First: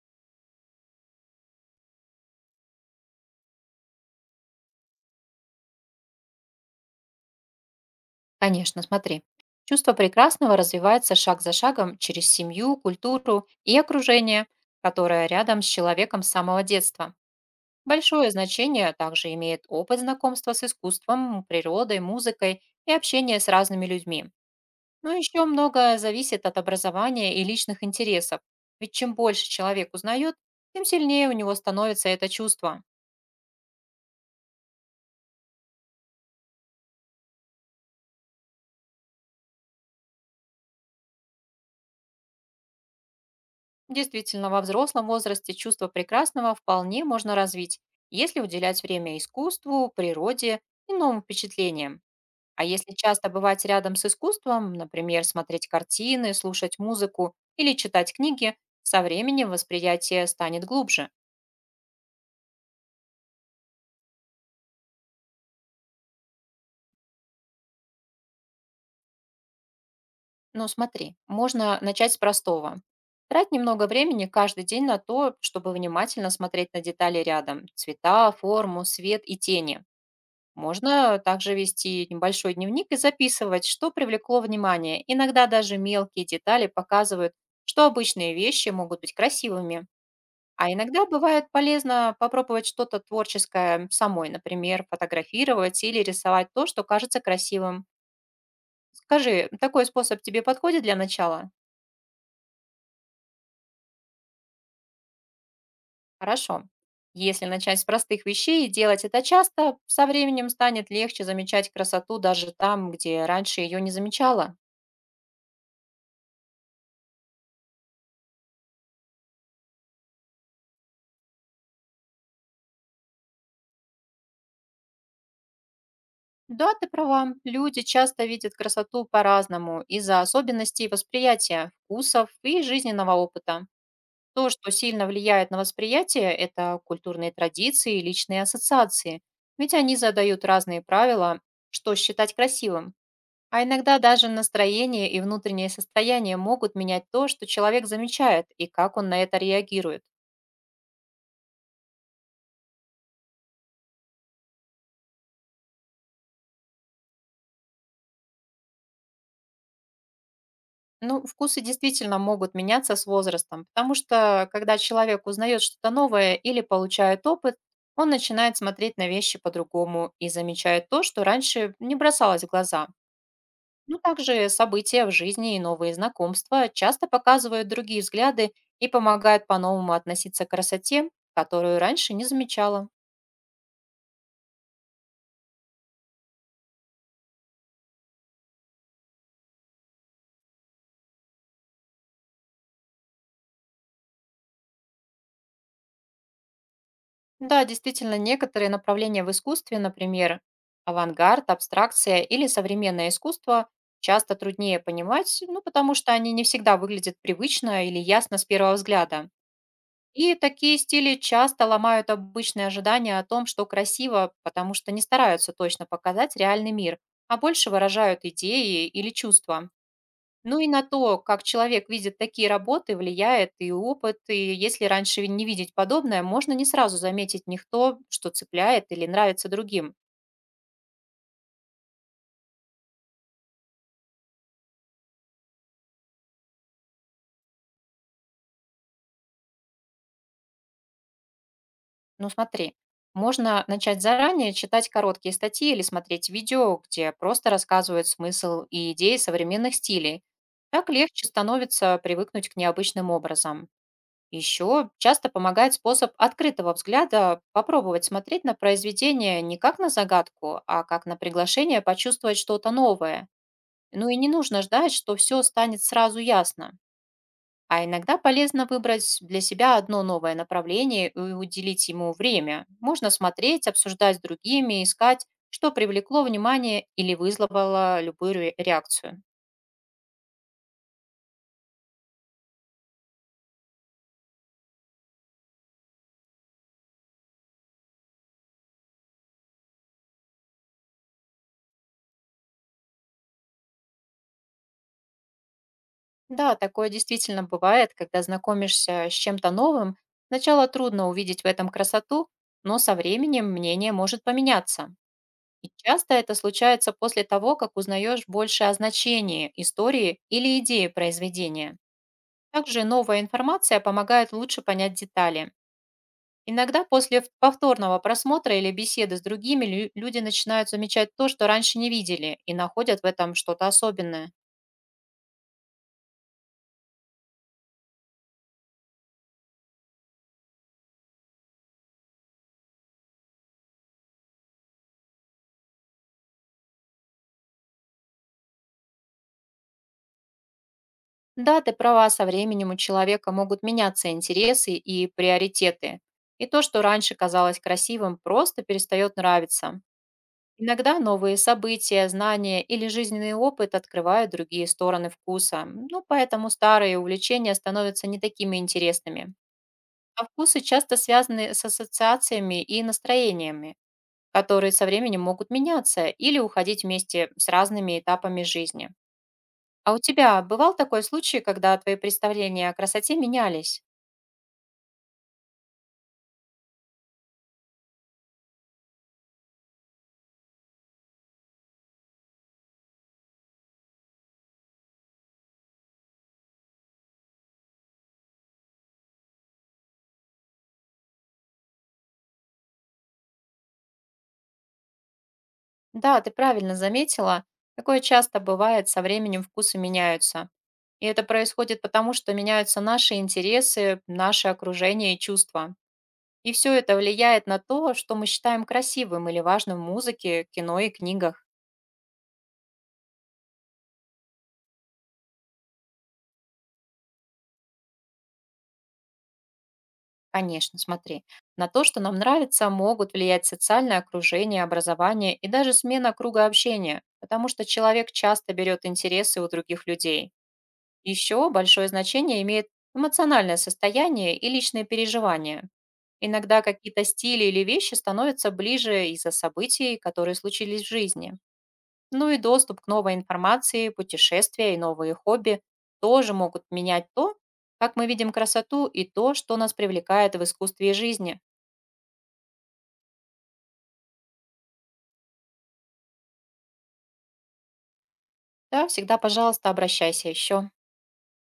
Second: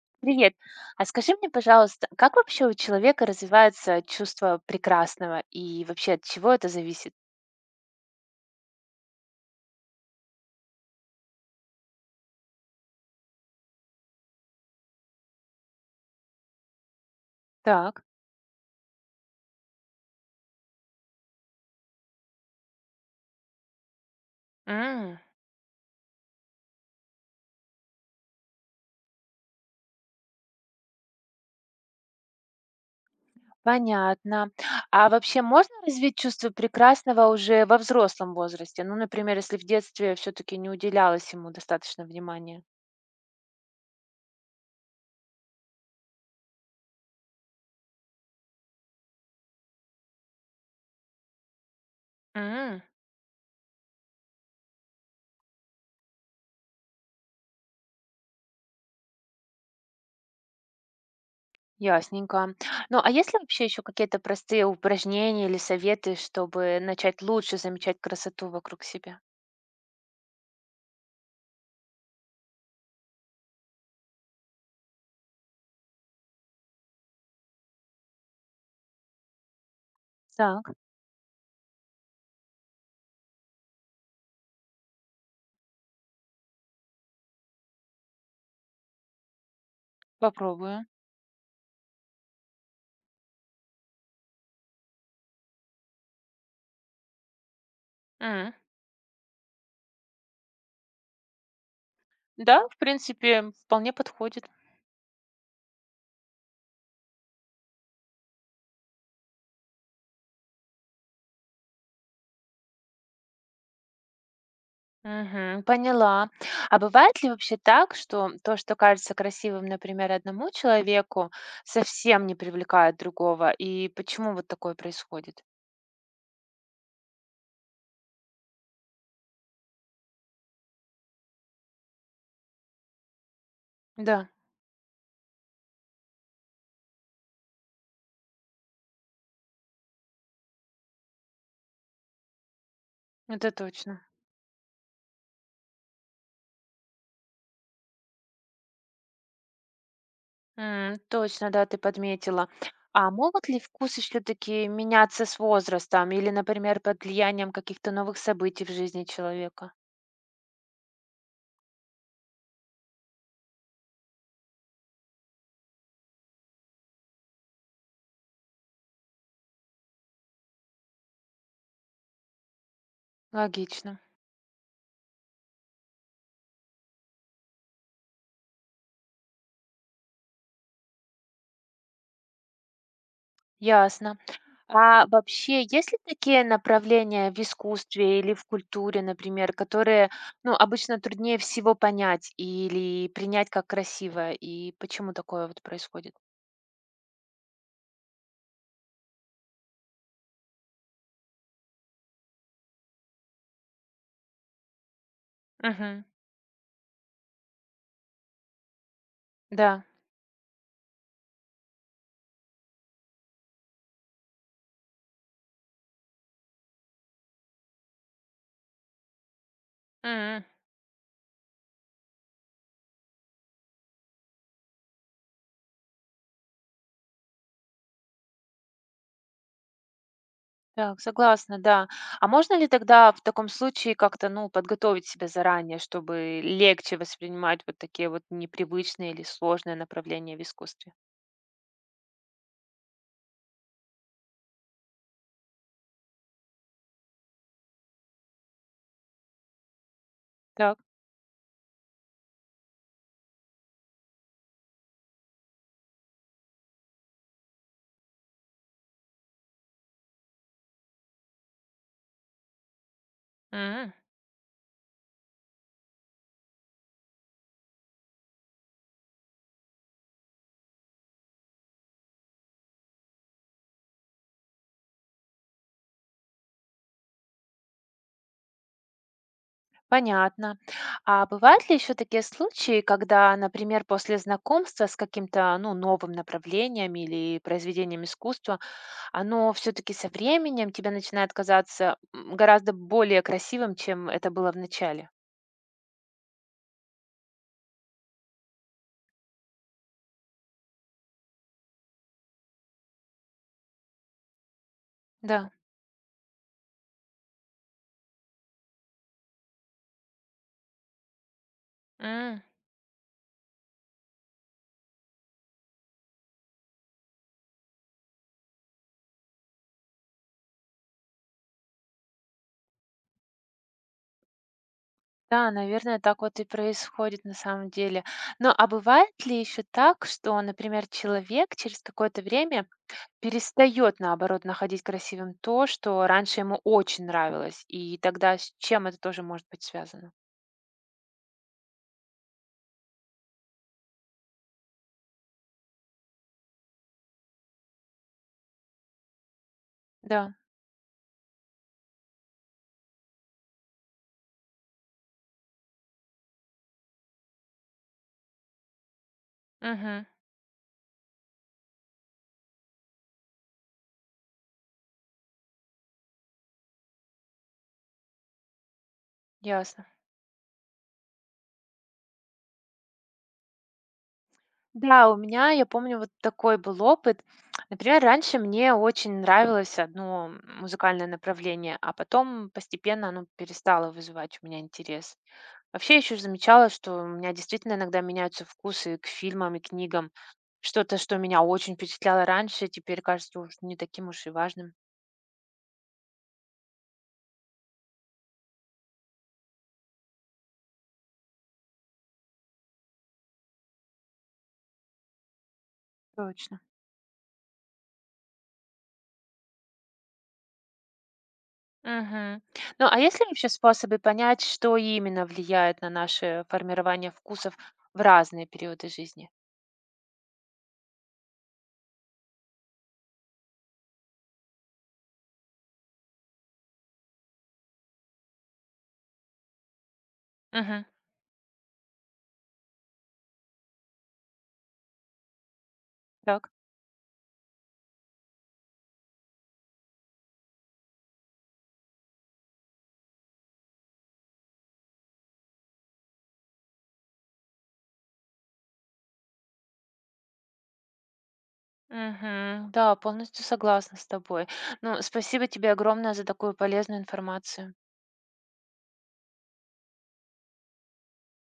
Привет. А скажи мне, пожалуйста, как вообще у человека развивается чувство прекрасного и вообще от чего это зависит? Конечно, смотри. Чувство прекрасного развивается шаг за шагом через семью, культуру и окружение, которое рядом с человеком с самого детства. Так. Большое значение также имеет опыт знакомства с искусством, природой, музыкой и общение с разными людьми. Но М. еще многое зависит от образования и личных интересов, ведь чем больше человек узнает, тем сильнее у него становится это чувство. Понятно. А вообще можно развить чувство прекрасного уже во взрослом возрасте? Ну, например, если в детстве все-таки не уделялось ему достаточно внимания. Действительно, во взрослом возрасте чувство прекрасного вполне можно развить, если уделять время искусству, природе и новым впечатлениям. А М. если часто бывать рядом с искусством, например, смотреть картины, слушать музыку или читать книги, со временем восприятие станет глубже. Ясненько. Ну, а есть ли вообще еще какие-то простые упражнения или советы, чтобы начать лучше замечать красоту вокруг себя? Но смотри, можно начать с простого. Трать немного времени каждый день на то, чтобы внимательно смотреть на детали рядом – цвета, форму, свет и тени. Так, Можно также вести небольшой дневник и записывать, что привлекло внимание. Иногда даже мелкие детали показывают, что обычные вещи могут быть красивыми. А попробую. иногда бывает полезно попробовать что-то творческое самой, например, фотографировать или рисовать то, что кажется красивым. Скажи, такой способ тебе подходит для начала? Да, в принципе, вполне подходит. Хорошо. Если начать с простых вещей и делать это часто, со временем станет легче замечать красоту даже там, где раньше ее не замечала. Мгм, поняла. А бывает ли вообще так, что то, что кажется красивым, например, одному человеку, совсем не привлекает другого? И почему вот такое происходит? Да, ты права. Люди часто видят красоту по-разному из-за особенностей восприятия, вкусов и жизненного опыта. Да, То, что сильно влияет на восприятие, это культурные традиции и личные ассоциации. Ведь они задают разные правила, что считать красивым. это А иногда точно. даже настроение и внутреннее состояние могут менять то, что человек замечает и как он на это реагирует. М, точно, да, ты подметила. А могут ли вкусы все-таки меняться с возрастом или, например, под влиянием каких-то новых событий в жизни человека? Ну, вкусы действительно могут меняться с возрастом, потому что когда человек узнает что-то новое или получает опыт, он начинает смотреть на вещи по-другому и замечает то, что раньше не бросалось в глаза. Ну, Логично. также события в жизни и новые знакомства часто показывают другие взгляды и помогают по-новому относиться к красоте, которую раньше не замечала. Ясно. А вообще, есть ли такие направления в искусстве или в культуре, например, которые, ну, обычно труднее всего понять или принять как красивое? И почему такое вот происходит? Да, действительно, некоторые направления в искусстве, например, авангард, абстракция или современное искусство, часто труднее понимать, ну, потому Мгм. что они не всегда выглядят привычно или ясно с первого взгляда. Да. И такие стили часто ломают обычные ожидания о том, что красиво, потому что не стараются точно показать реальный мир, а больше выражают идеи или чувства. М. Ну и на то, как человек видит такие работы, влияет и опыт, и если раньше не видеть подобное, можно не сразу заметить не то, что цепляет или нравится другим. Так, согласна, да. А можно ли тогда в таком случае как-то, ну, подготовить себя заранее, чтобы легче воспринимать вот такие вот непривычные или сложные направления в искусстве? Ну смотри, можно начать заранее читать короткие статьи или смотреть видео, где просто рассказывают смысл и идеи современных стилей. Так. Так легче становится привыкнуть к необычным образам. Еще часто помогает способ открытого взгляда попробовать смотреть на произведение не как на загадку, а как на приглашение почувствовать что-то новое. М. Ну и не нужно ждать, что все станет сразу ясно. А иногда полезно выбрать для себя одно новое направление и уделить ему время. Можно смотреть, обсуждать с другими, искать, что привлекло внимание или вызвало любую реакцию. Понятно. А бывают ли еще такие случаи, когда, например, после знакомства с каким-то новым направлением или произведением искусства, оно все-таки со временем тебе начинает казаться гораздо более красивым, чем это было в начале? Да, такое действительно бывает, когда знакомишься с чем-то новым. Сначала трудно увидеть в этом красоту, но со временем мнение может поменяться. Да. И часто это случается после того, как узнаешь больше о значении истории или идеи произведения. М, Также новая информация помогает лучше понять детали. Иногда после повторного просмотра или беседы с другими люди начинают замечать то, что раньше не видели, и находят в этом что-то особенное. да, наверное, так вот и происходит на самом деле. Но а бывает ли еще так, что, например, человек через какое-то время перестает наоборот, находить красивым то, что раньше ему очень нравилось, и тогда с чем это тоже может быть связано? Да, ты права, со временем у человека могут меняться интересы и приоритеты. И то, что раньше казалось красивым, просто перестает нравиться. Да, Иногда новые события, знания или жизненный опыт открывают другие стороны вкуса. Ну, поэтому старые увлечения становятся не такими интересными. мгм, А вкусы часто связаны с ассоциациями и настроениями, которые со временем могут меняться или уходить вместе с разными этапами жизни. ясно. А у тебя бывал такой случай, когда твои представления о красоте менялись? Да, у меня, я помню, вот такой был опыт. Например, раньше мне очень нравилось одно музыкальное направление, а потом постепенно оно перестало вызывать у меня интерес. Вообще, еще замечала, что у меня действительно иногда меняются вкусы к фильмам и книгам. Что-то, что меня очень впечатляло раньше, теперь кажется уж не таким уж и важным. Да, ты правильно заметила. Такое часто бывает, со временем вкусы меняются. И это происходит потому, что меняются наши интересы, наше окружение и чувства. И Точно. все это влияет на то, что мы считаем красивым или важным в музыке, кино и книгах. Мгм. Ну, а есть ли вообще способы понять, что именно влияет на наше формирование вкусов в разные периоды жизни? Конечно, смотри. На то, что нам нравится, могут влиять социальное окружение, образование и даже смена круга общения, потому что человек часто берет интересы у других людей. Мгм. Еще большое значение имеет эмоциональное состояние и личные переживания. Так. Иногда какие-то стили или вещи становятся ближе из-за событий, которые случились в жизни. Ну и доступ к новой информации, путешествия и новые хобби тоже могут менять то, как мы видим красоту и то, что нас привлекает в искусстве и жизни. Мгм. Да, полностью согласна с тобой. Ну, спасибо тебе огромное за такую полезную информацию. Да, всегда, пожалуйста, обращайся еще.